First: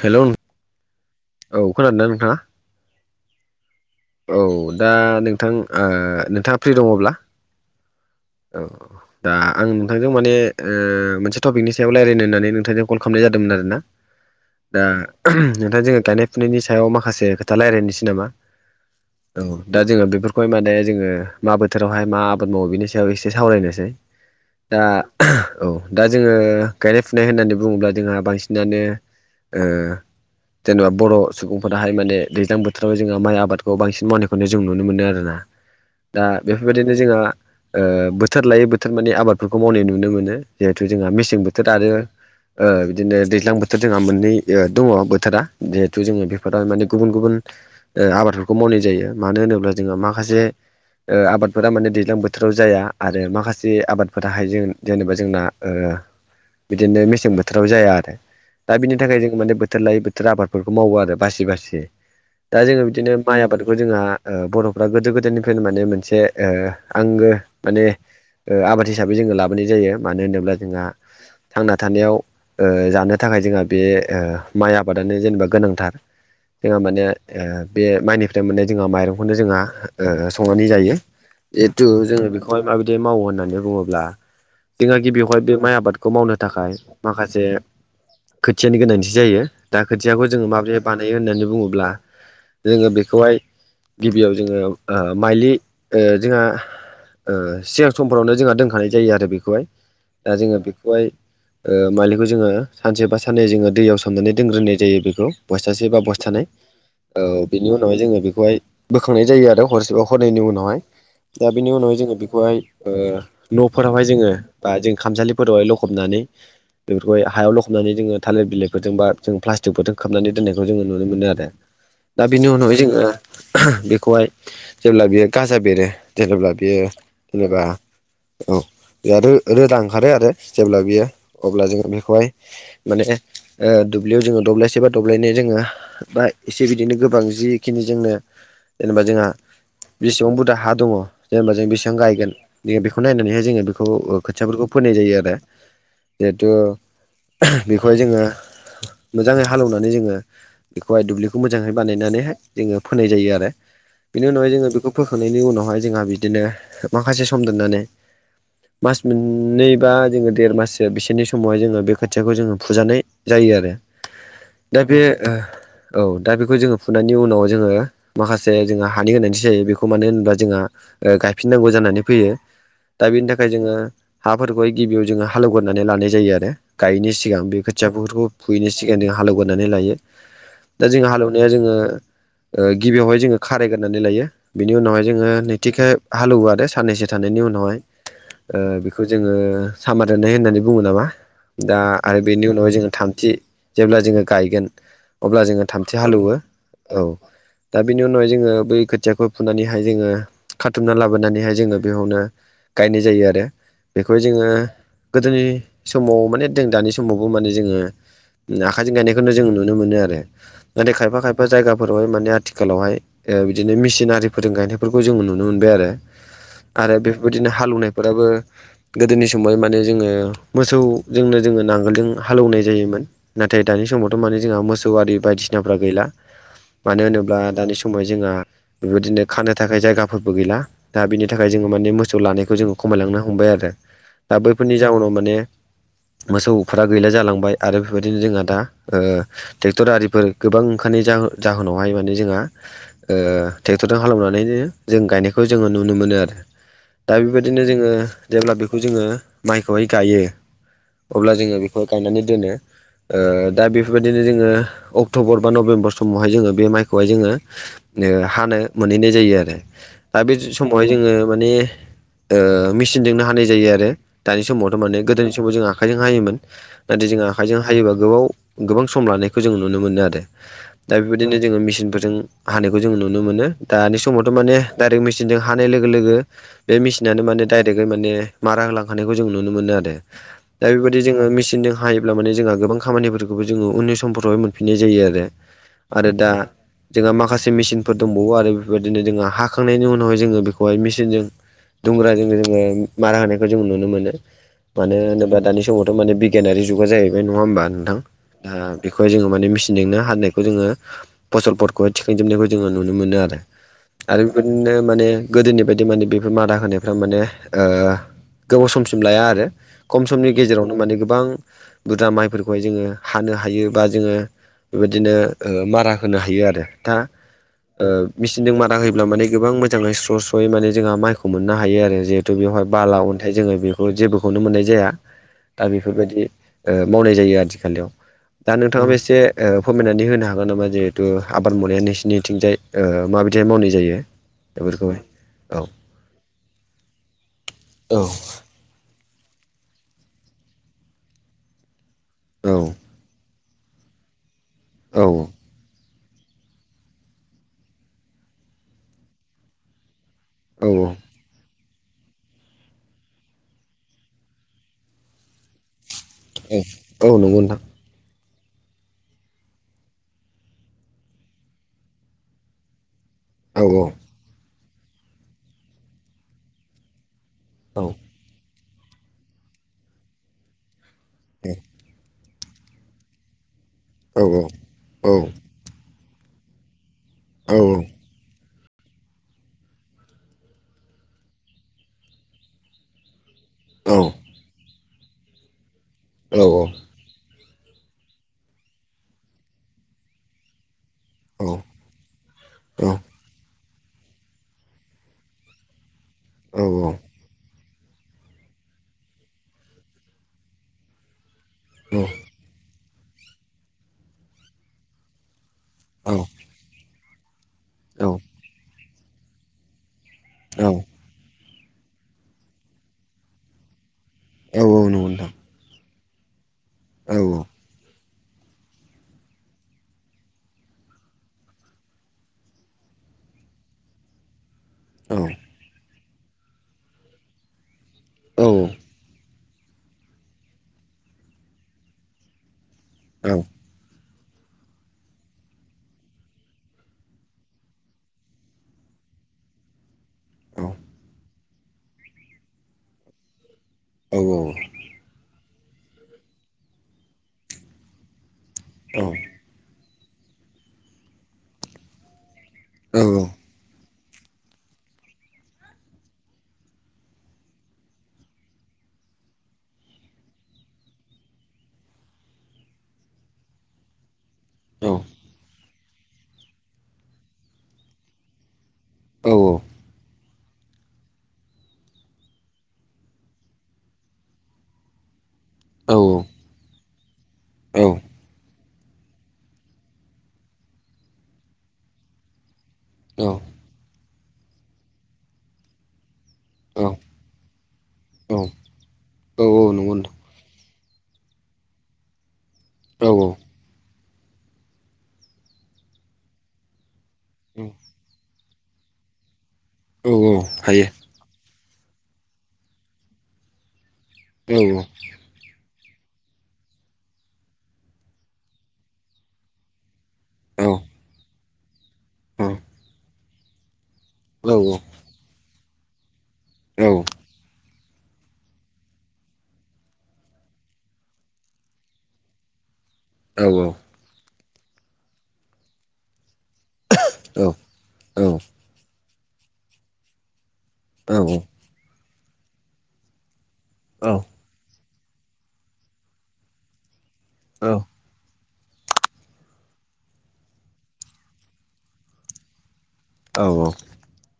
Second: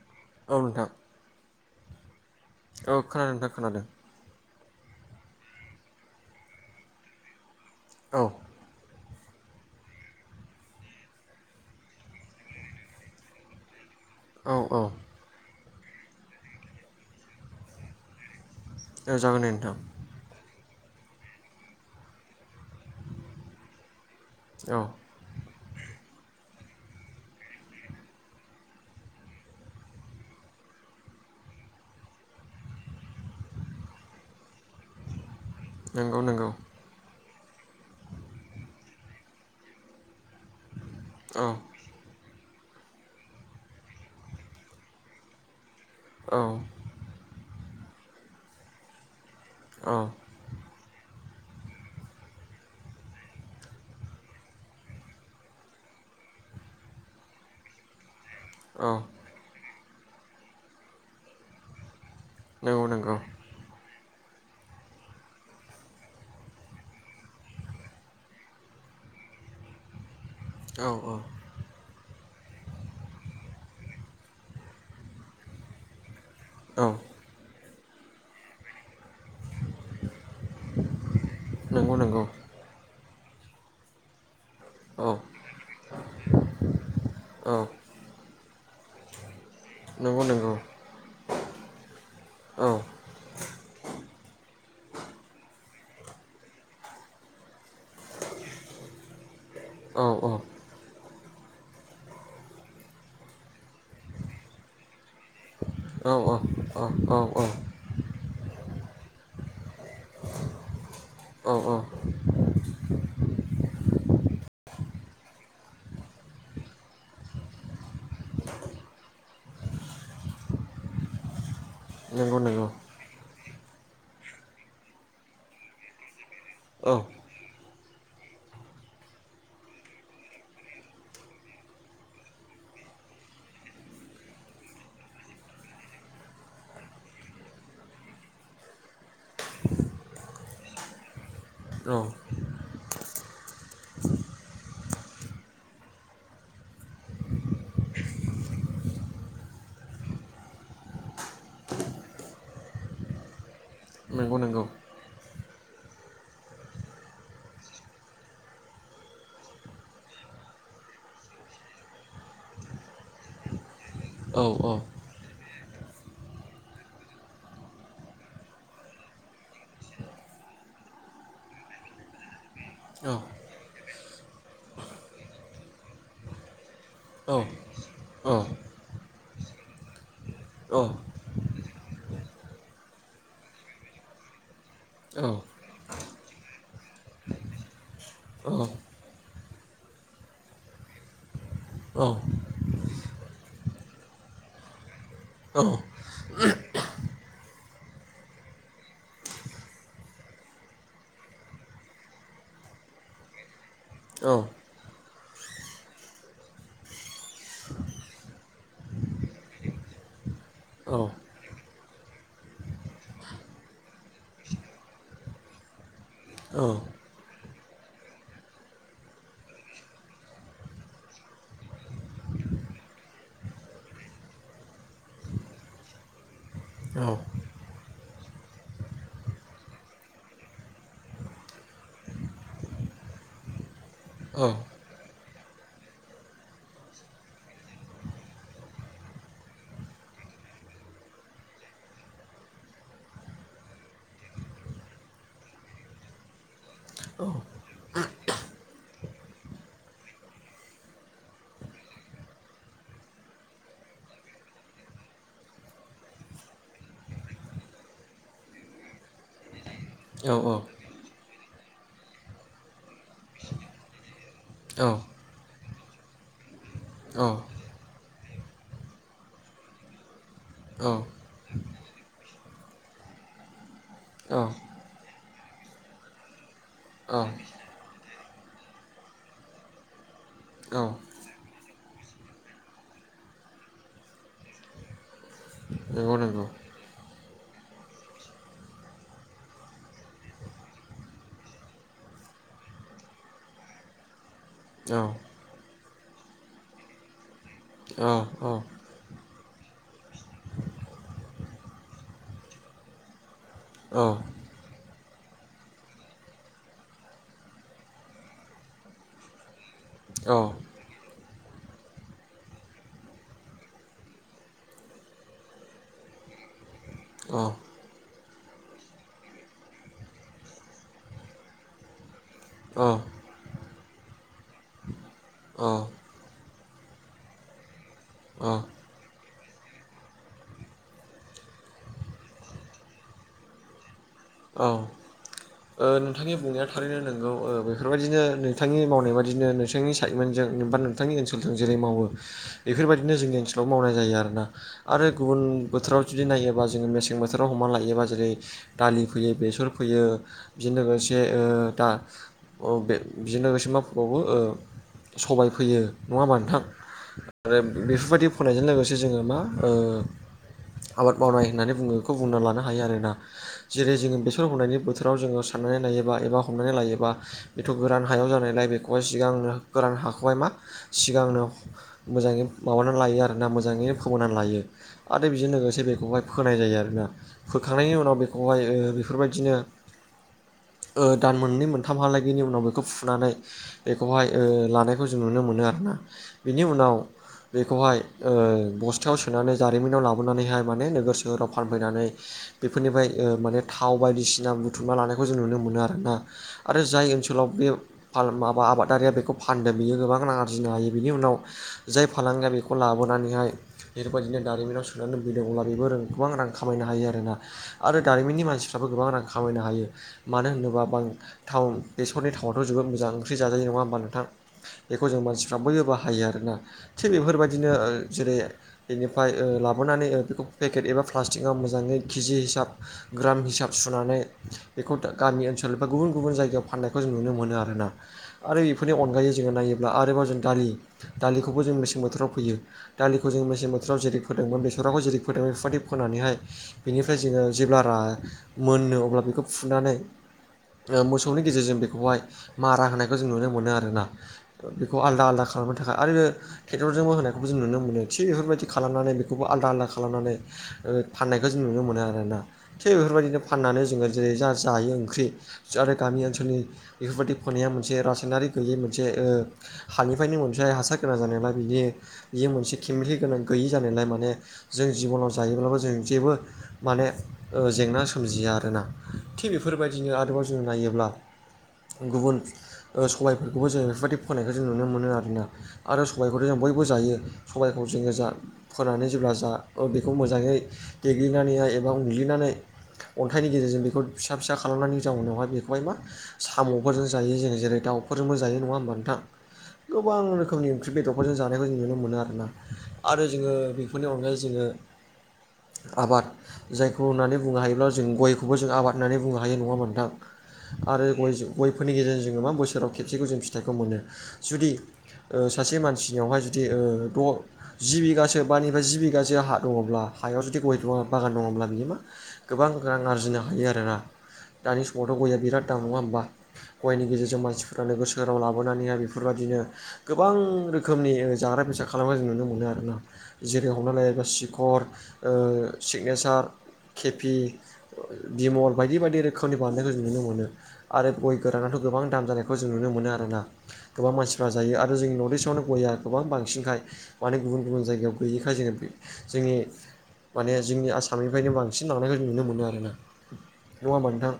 हेल' औ नोंथां औ खोनादों ना नोंथाङा? औ खोनादों नोंथां खोनादों। औ दा नोंथां ओ नोंथाङा फ्रि दङब्ला। औ औ दा आं नोंथांजों माने ओ मोनसे टपिकनि सायाव रायज्लायनो होननानै नोंथांजों कल खालामनाय जादों। आरोना औ औ दा नोंथां जोङो गायनाय फुनायनि सायाव माखासे खोथा रायलायनिसै। नामा औ जागोन दे नोंथां दा जोङो बेफोरखौहाय माने जोङो मा बोथोरावहाय मा आबाद मावो बेनि सा सायाव एसे सावरायनोसै औ दा औ दा जोङो गायनाय फुनाय होननानै बुङोब्ला जोंहा बांसिनानो ओ जेनेबा बर' सुबुंफोराहाय माने दैज्लां बोथोराव जोंहा माइ आबादखौ बांसिन मावनायखौनो जों नुनो मोनो आरोना। नंगौ दा नंगौ बेफोरबायदिनो जोंहा बोथोर लायै बोथोर माने आबादफोरखौ मावनाय नुनो मोनो। जिहेथु जोंहा मेसें औ बोथोर आरो ओ बिदिनो दैज्लां बोथोर जोंहा मोननै दङ बोथोरा जिहेथु जोङो औ बेफोराव माने गुबुन गुबुन ओ आबादफोरखौ मावनाय जायो मानो होनोब्ला औ जोंहा माखासे ओ आबादफोरा माने दैज्लां बो थोराव जाया आरो माखासे आबादफोर हायो जों जेनेबा जोंना ओ बिदिनो मेसें बोथोराव जाया आरो दा औ बिनि थाखाय जों माने बोथोर लायै बोथोर आबादफोरखौ मावो आरो बासि बासि ए दा जोङो नंगौ बिदिनो नंगौ माइ आबादखौ जोंहा बर'फ्रा गोदो गोदायनिफ्रायनो माने मोनसे आंगो माने आबाद हिसाबै जोङो लाबोनाय जायो मानो होनोब्ला जोंहा औ थांना थानायाव जानो थाखाय जोंहा बे माइ आबादानो जेनेबा गोनांथार जोंहा औ माने बे माइनिफ्राय माने जोंहा माइरंखौनो जोंहा संनानै जायो। जिेथु नंगौ नंगौ जोङो बेखौहाय माबायदि मावो होननानै बुङोब्ला जोंहा औ गिबियावहाय बे माइ आबादखौ मावनो थाखाय माखासे औ खोथियानि गोनांथि जायो दा नंगौ खोथियाखौ जोङो नंगौ माबोरै बानायो होननानै बुङोब्ला औ जोङो बे बेखौहाय गिबियाव जोङो माइलि जोंहा सिगां समफोरावनो जोंहा दोनखानाय जायो आरो बेखौहाय औ दा जोङो बेखौहाय मालिखौ जोङो सानसे बा साननै जोङो दैयाव सोमनानै दोनग्रोनाय जायो बेखौ बस्थासे बा औ बस्थानै औ बेनि उनाव उनावहाय जोङो बेखौहाय बोखांनाय जायो आरो हटसेपाव हरनायनि उनावहाय दा औ बेनि औ उनावहाय जोङो बेखौहाय न'फोरावहाय जोङो बा जों खामसालिफोरावहाय लखबनानै बेफोरखौ हायाव लखबनानै जोङो थालिर बिलाइफोरजों बा जों प्लास्टिकफोरजों खाबनानै दोननायखौ जोङो नुनो मोनो आरो। दा नंगौ बेनि नंगौ उनावहाय जोङो बेखौहाय जेब्ला बेयो गाजा बेरो जेनेबा बेयो औ जेनेबा औ बे रोदा ओंखारो आरो जेब्ला बियो अब्ला जोङो बेखौहाय माने दुब्लियाव जोङो दब्लायसे बा दब्लायनाय जोङो बा एसे बिदिनो गोबां जिखिनि जोंनो जेनेबा जोंहा बेसेबां बुरजा हा दङ जेनेबा जों बेसेबां औ गायगोन जोङो बेखौ नायनानैहाय जोङो बेखौ खोथियाफोरखौ फोननाय जायो आरो। जिहेथु बेखौहाय जोङो मोजाङै हालेवनानै जोङो बेखौहाय दुब्लिखौ मोजाङै बानायनानैहाय जोङो फोनाय जायो आरो। बिनि नंगौ उनावहाय नंगौ जोङो बेखौ फोखांनायनि उनावहाय जोंहा बिदिनो माखासे सम दोननानै मास मोननै बा जोङो देर माससो बिसोरनि समावहाय जोङो बे खोथियाखौ जोङो फुजानाय जायो आरो औ औ दा बे ओ औ दा बेखौ जोङो फुनायनि उनाव जोङो माखासे जोंहा हानि गोनांथि जायो बेखौ मानो होनोब्ला जोंहा गायफिननांगौ जानानै फैयो दा औ बेनि थाखाय जोङो हाफोरखौाय गिबियाव जोङो हालेवगोरनानै लानाय जायो आरो। गायनि औ सिगां औ बे खोथियाफोरखौ फुयैनि सिगां जों हालेवगोरनानै लायो। दा जों हालेवनाया जोङो। गिबियावहाय जोङो खारायगारनानै लायो बिनि उनावहाय जोङो गथिखाय हालेवो आरो साननैसो थानायनि उनावहाय बेखौ जोङो सामाोननाय होननानै बुङो नामा? दा आरो बेनि उनावहाय जोङो थामथि जेब्ला जोङो गायगोन। अब्ला जोङो थामथि हालौवो औ। दा बिनि उनावहाय जोङो बै खोथियाखौ फुनानैहाय जोङो खाथुमना लाबोनानैहाय जोङो बेयावनो गायनाय जायो आरो। बेखौहाय जोङो गोदोनि समाव माने जों दानि समावबो माने जोङो। आखाइजों गायनायखौनो जों नुनो मोनो आरो। नाथाय खायफा खायफा जायगाफोरावहाय माने आथिखालावहाय बिदिनो मेसिनारि फोरों गायनायफोरखौ जों नुनो मोनो। नुनो मोनबाय आरो आरो बेफोरबायदिनो हालौवनायफोराबो गोदोनि समाव माने जोङो मोसौजोंनो जोङो नांगोलजों हालौवनाय जायोमोन। नाथाय दानि समावथ' माने जोंहा मोसौआरि बायदिसिनाफ्रा गैला मानो होनोब्ला दानि समाव जोंहा बेबायदिनो खानो थाखाय जायगा फोरबो गैला दा बिनि थाखाय जोङो माने मोसौ लानायखौ जोङो खमायलांनो हमबाय आरो। दा औ बैफोरनि जाउनाव माने मोसौफोरा गैला जालांबाय आरो बेबायदिनो जोंहा दा ट्रेक्टर आरिफोर गोबां ओंखारनाय जाहोनावहाय माने जोंहा ट्रेक्टरजों खालामनानै जों गायनायखौ जोंङो नुनो मोनो आरो। दा औ बेबायदिनो जोंङो जेब्ला बेखौ जोंङो माइखौहाय गायो। अब्ला जोंङो बेखौ गायनानै दोनो। दा बेफोरबायदिनो जोङो अक्ट'बर बा नभेम्बर समावहाय जोंङो बे माइखौहाय जोंङो हानो मोनहैनाय जायो आरो दा बे समावहाय जोंङो माने मेसिनजोंनो हानाय जायो आरो दानि समावथ' औ माने गोदोनि समाव जों आखाइजों हायोमोन। नाथाय जों औ आखाइजों हायोबा गोबाव गोबां सम लानायखौ जों नुनो मोनो आरो। औ दा बेबायदिनो जोंङो मेसिनफोरजों हानायखौ जों नुनो मोनो दानि समावथ' माने दायरेग मेसिनजों हानाय लोगो लोगो बे औ मेसिनानो माने दडाइरेक्टै माने मारा होलांखानायखौ जों नुनो मोनो आरो। दा औ बेबायदि जोङो मेसिनजों हायोब्ला माने जोंहा गोबां खामानिफोरखौबो जोङो उननि समफोरावहाय मोनफिननाय जायो आरो। आरो नंगौ दा नंगौ जोंहा माखासे मेसिनफोर दंबावो आरो बेफोरबायदिनो जोंहा हा हखांनायनि उनावहाय जोंङो बेखौहाय मेसिनजों दुंग्राजों जोंङो मारा होनायखौ जोंङो नुनो मोनो। औ मानो होनोबा दानि समावथ' माने बिगियानारि जुगा जाहैबाय नंङा होमबा नोंथां? औ औ दा बेखौहाय जोंङो माने मेचिनजोंनो हाननायखौ जोंङो। फसलफोरखौहाय थिखांजोबनायखौ जोङो नुनो मोनो आरो। औ आरो बेबायाददिनो माने गोदोनि बायदि माने बेफोर मादा होनायफ्रा माने गोबाव समसिम लाया आरो खम समनि औ गेजेरावनो माने गोबां बुरदा माइफोरखौहाय जोङो हानो हायो बा जोंङो बेबायदिनो मारा होनो हायो आरो दा मेचिनजों मारा होयो। अब्ला माने गोबां मोजाङै स्र' स्र'यै माने जोंहा माइखौ मोननो हायो आरो जिहेथु बेवहाय बाला अन बेाय जोंङो बेखौ जेबोखौनो मोननाय जाया दा बेफोरबायदि मावनाय जायो आथिखालाव। औ दा नोंथांङाबो एसे फोरमायनानै होनो हागोन नामा जिहेथु आबाद मावनाया नोंसिनिथिंजाय। माबायदिहाय मावनाय जायो औ औ बेफोरखौहाय। औ नोंथांनि बुंनाया थारैनो नोंगौ औ बेफोरबायदिनो नोंथांनिनाय बाददिनो नोंथांनि साइमेन्जों बा नोंथनि ओनसोलजों जेरै मावो औ बेफोरबायदि बेनो जोंनि ओनसोलाव मावनाय जायो आरोना औ आरो गुबुन बोथोराव। जुदि नायोबा जोंङो मेसें बोथोराव हमना लायोबा जेरै दालि फोयो, बेसर फोयो [unintelligible] औ लोगोसे ज दा बेजों लोगोसे माबावबो सबाय फैयो। नंङा औ बान्था औ नंगौ आरो नोंथां बेफोरबायदि फरायनायजों लोगोसे जोंङो मा ओ आबाद मावनाय होननानै बुंङो बेखौ बुंना लानो हायो आरो। औ जेरै जोंङो बेसर हमनायनि बोथोराव जोङो साननानै लायोबा एबा हमनानै लायोबा बेथ' औ गोरानायो। हायाव जानायलाय बेखौहाय सिगांनो गोरान हाखहाय मा सिगांनो मोजां माबानानै लायो आर ना मोजाङैनो औ फोमोनानै लायो औ आरो बेजों लोगोसे बेखौहाय फोनाय जायो आरोना। औ फोखांनायनि उनाव बेखौहाय बेफोरबादिनो ओ दान मोननै मोनथामहालागैनि उनाव बेखौ फुनानै बेखौहाय ओ लानायखौ जों नुनो मोनो आरोना औ बेनि उनाव बेखौहाय बस्थायाव सोनानै जारिमिनाव लाबोनानैहाय माने जोहोराव फानफैनानै बेफोरनिफ्राय माने थाव बायदिसिना बुथुमना लानाय। बे खौ जों नुनो मोनो आरोना आरो जाय ओनसोलाव बे माबा आबादारिया बेखौ फानदों बियो गोबां रां आरजिनो हायो बिनि उनाव जाय फालांगिया बेखौ लाबोनानैहाय बेफोरबादिनो दारिमिनाव सो होननानै लुबैदों अब्ला बेबो गोबां रां खामायनो हायो आरोना औ आरो दारिमिननि मानसिफ्राबो गोबां रां खामायनो हायो। मानो होनोबा ब थावन बेसरनि थाउावाथ' जोबोद मोजां ओंख्रि जाजायो नङा होनोब्लानो थां नंगौ बेखौ जों नोंथां मानसिफ्रा बयबोबोाहायो आरोना औ थिग नंगौ बेफोरबादिनो जेरै बेनिफ्राय लाबोनानै बेखौ पेकेट एबा प्लास्टिकआव मोजाङै केजि हिसाब ग्राम हिसाब सुनानै बेखौ गामि ओनसोल बा गुबुन गुबुन जायगायाव फाननायखौ जों नुनो मोनो आरोना नोंथां आरो औ बेफोरनि अनगायै जोङो नायोब्ला आरोबाव जों दालि दालिखौबो जों मेसें बोथोराव फैयो दालिखौ औ जों मेसें बोथोराव जेरै फोदोंमोन बेसरावखौ जेरै फोदोंमोन बेफोरबादि फोनानैहाय बेनिफ्राय जोङो जेब्ला रा मोनो अब्ला फुनानै मोसौनि गेजेरजों बेखौहाय मारा होनायखौ जों नुनो मोनो आरो। आरोना औ नंगौ बेखौ आलदा आलदा खालामनो थाखाय आरो बे ट्रेक्टरजोंबो होनायखौबो जों नुनो मोनो थिग बेफोरबादि खालामनानै नोंथां बेफोरखौ आलदा आलदा खालामनानै फनाय जों नुनो मोन आरोना बेफोरबादिनो फाननानै जोङो जेरै जा-जायो ओंख्रि नाथाइ गामि ओनसोलनि बेफोरबायदि खनाया मोनसे रासायनारि गैयै मोनसे ओ हानिफ्रायनो मोनसे हासार गोनां जानायलाय बिनि बियो मोनसे केमिकेल गोनां गैयि जानायलाय माने औ जों जिबनाव जायोब्लाबो जों जेबो माने ओ जेंना सोमजिया आरोना। थिग बेफोरबायदिनो आरोबाव जों नायोब्ला गुबुन सबायफोरखौबो जों बेफोरबायदि फोनायखौ जों नुनो मोनो आरोना आरो सबबायखौथ जों बयबो जायो सबायखौ जोंङो जा फोनानै जेब्ला जा बेखौ मोजाङै देग्लिनानैह एबा उनग्लिनानै अन्थाइनि गेजेरजों बेखौ फिसा फिसा खालामनायनि जाउनावहाय बेखौहाय मा साम'फोरजों जायो जों जेरै दाउफोरजोंबो जायो नङा होमबा नोंथां गोबां रोखोमनि फ्रि बेदरफोरजों जानायखौ जों नुनो मोनो आरोना आरो जोङो नि अनगायै जोङो आबाद जायखौ होननानै बुंनो हायोब्ला जों गयखौबो जों आबाद होननानै बुंनो हायो नङा होमबा नोंथां? [unintelligible] आरो गयफोरनि गेजेरजों जोङो मा बोसोराव खेबसेखौ जों फिथाइखौ मोनो जुदि सासे मानसिनियावहाय जुदि ओ द। जि बिगासो बानिफ्राय जि बिगासो हा दङब्ला हायाव जुदि गय बागान दङब्ला बियो मा? गोबां रां आरजिनो हायो आरोना दानि समावथ' गयआ बिराद दाम नङा होमबा। गयनि गेजेरजों मानसिफोर नोगोर सोहोराव लाबोनानैहाय बेफोरबायदिनो गोबां रोखोमनि जाग्रा बेसाद खालामनायखौ जों नुनो मोनो आरोना। जेरै हमना लायोबा सिखर ओ सिगनेसार केपि बिमल बायदि बायदि रोखोमनि बानायनायखौ जों नुनो मोनो। आरो गय गोरानाथ' गोबां दाम जानायखौ जों नुनो मोनो आरोना। गोबां मानसिफ्रा जायो आरो जोंनि नर्थ इस्टआवनो गया गोबां बांसिनखाय माने गुबुन गुबुन जायगायाव गैयिखाय जोङो बे जोंनि माने जोंनि आसामनिफ्रायनो बांसिन लांनायबाय नुनो मोनो आरोना। नङा होमबा नोंथां?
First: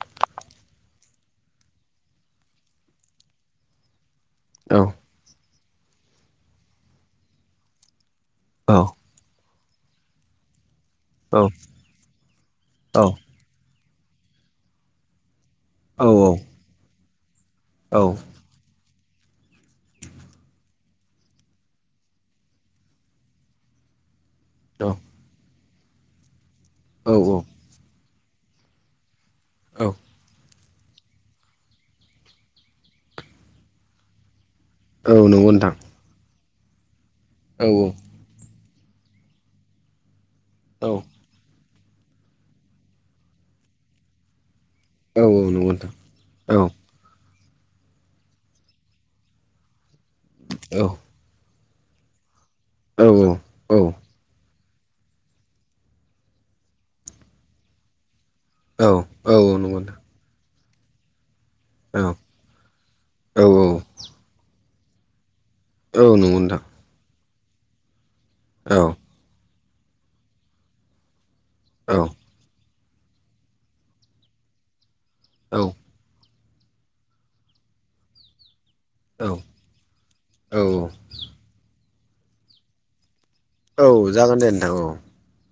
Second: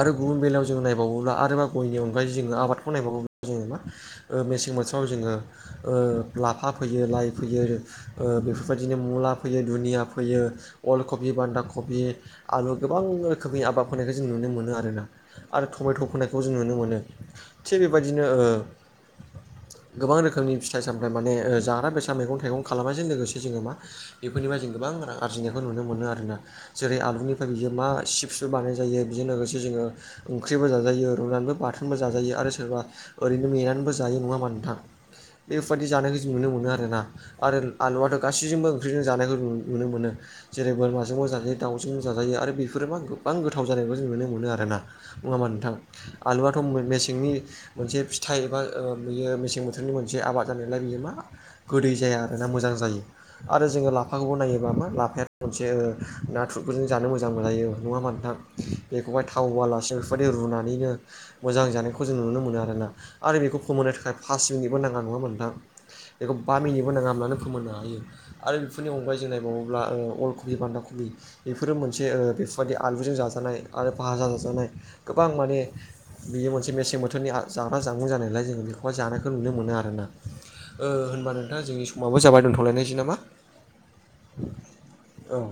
आरो गुबुन बेलायाव जों नायबावोब्ला आरोबा गयनि अनगायै जोङो आबादखौ नायबावोब्ला जोङो मा ओ मेसें बोथोराव जोङो ओ लाफा फोयो लाइ फोयो रो ओ बेफोरबायदिनो मुला फैयो दुनिया फैयो अल कबि बान्दा कबि। आलु गोबां रोखोमनि आबाद फोनायखौ जों नुनो मोनो आरोना। आरो टमेट' फोनायखौ जों नुनो मोनो। थिग बेबायदिनो ओ गोबां रोखोमनि फिथाइ सामथाइ माने ओ जाग्रा बेसाद मेगं थाइगं खालामनायजों लोगोसे जोङो मा इफोरनिफ्राय जों गोबां रां आरजिनायखौ नुनो मोनो आरोना। जेरै आलुनिफ्राय बियो मा सिप्सबो बानाय जायो। बिजों लोगोसे जोङो ओंख्रिबो जाजायो रुनानैबो बाथोनबो जाजायो आरो सोरबा ओरैनो मेनानैबो जायो नङाबा नोंथां? बेफबादि जानायखौ जों नुनो मोनो आरोना। आरो आलुआथ' गासिबजोंबो ओंख्रिजों जानायखौ नु नुनो मोनो जेरै बोरमाजोंबो जायो। दाउजोंनो जाजायो आरो बेफोरो मा गोबां गोथाव जानायखौ जों नुनो मोनो आरोना। नङा होमबा नोंथां? आलुआथ' मेसेंनि मोनसे फिथाइ एबा ओ बियो मेसें बोथोरनि मोनसे आबाद जानायलाय बियो मा गोदै जाया आरोना मोजां जायो औ आरो औ जोङो लाफाखौबो नायोबा मा लाफाया मोनसे ओ नाथुरफोरजों जानो मोजां मोनजायो। नङा होनबा नोथां? औ बेखौहाय थाव औ नंगौ होलासिन बेफोरबायदि रुनानैनो मोजां जानायखौ नोंथां जों नुनो मोनो आरोना आरो औ बेखौ फोमोनो थाखाय फास मिनिटबो नङा। होनबा नोंथां? औ नंगौ बेखौ बा नोंथां मिनिटबो नाङा होनब्लानो फोमोननो हायो। आरो औ बेफोरनि अनगायै जों नायबावोब्ला ओ अलकबि बान्दाकबि बेफोरो औ मोनसे ओ बेफोरबायदि आलुजों जाजानाय आरो भाजा जाजानाय गोबां माने बियो मोनसे मेसें बोथोरनि आ जाग्रा जामुं जानायलाय जोङो बेखौहाय जानायखौ औ नुनो मोनो आरोना। औ ओ होनबा नोंथां जोंनि समाबो जाबाय। दोनथ'लायनायसै नामा? औ औ जागोन दे नोंथां औ। औ।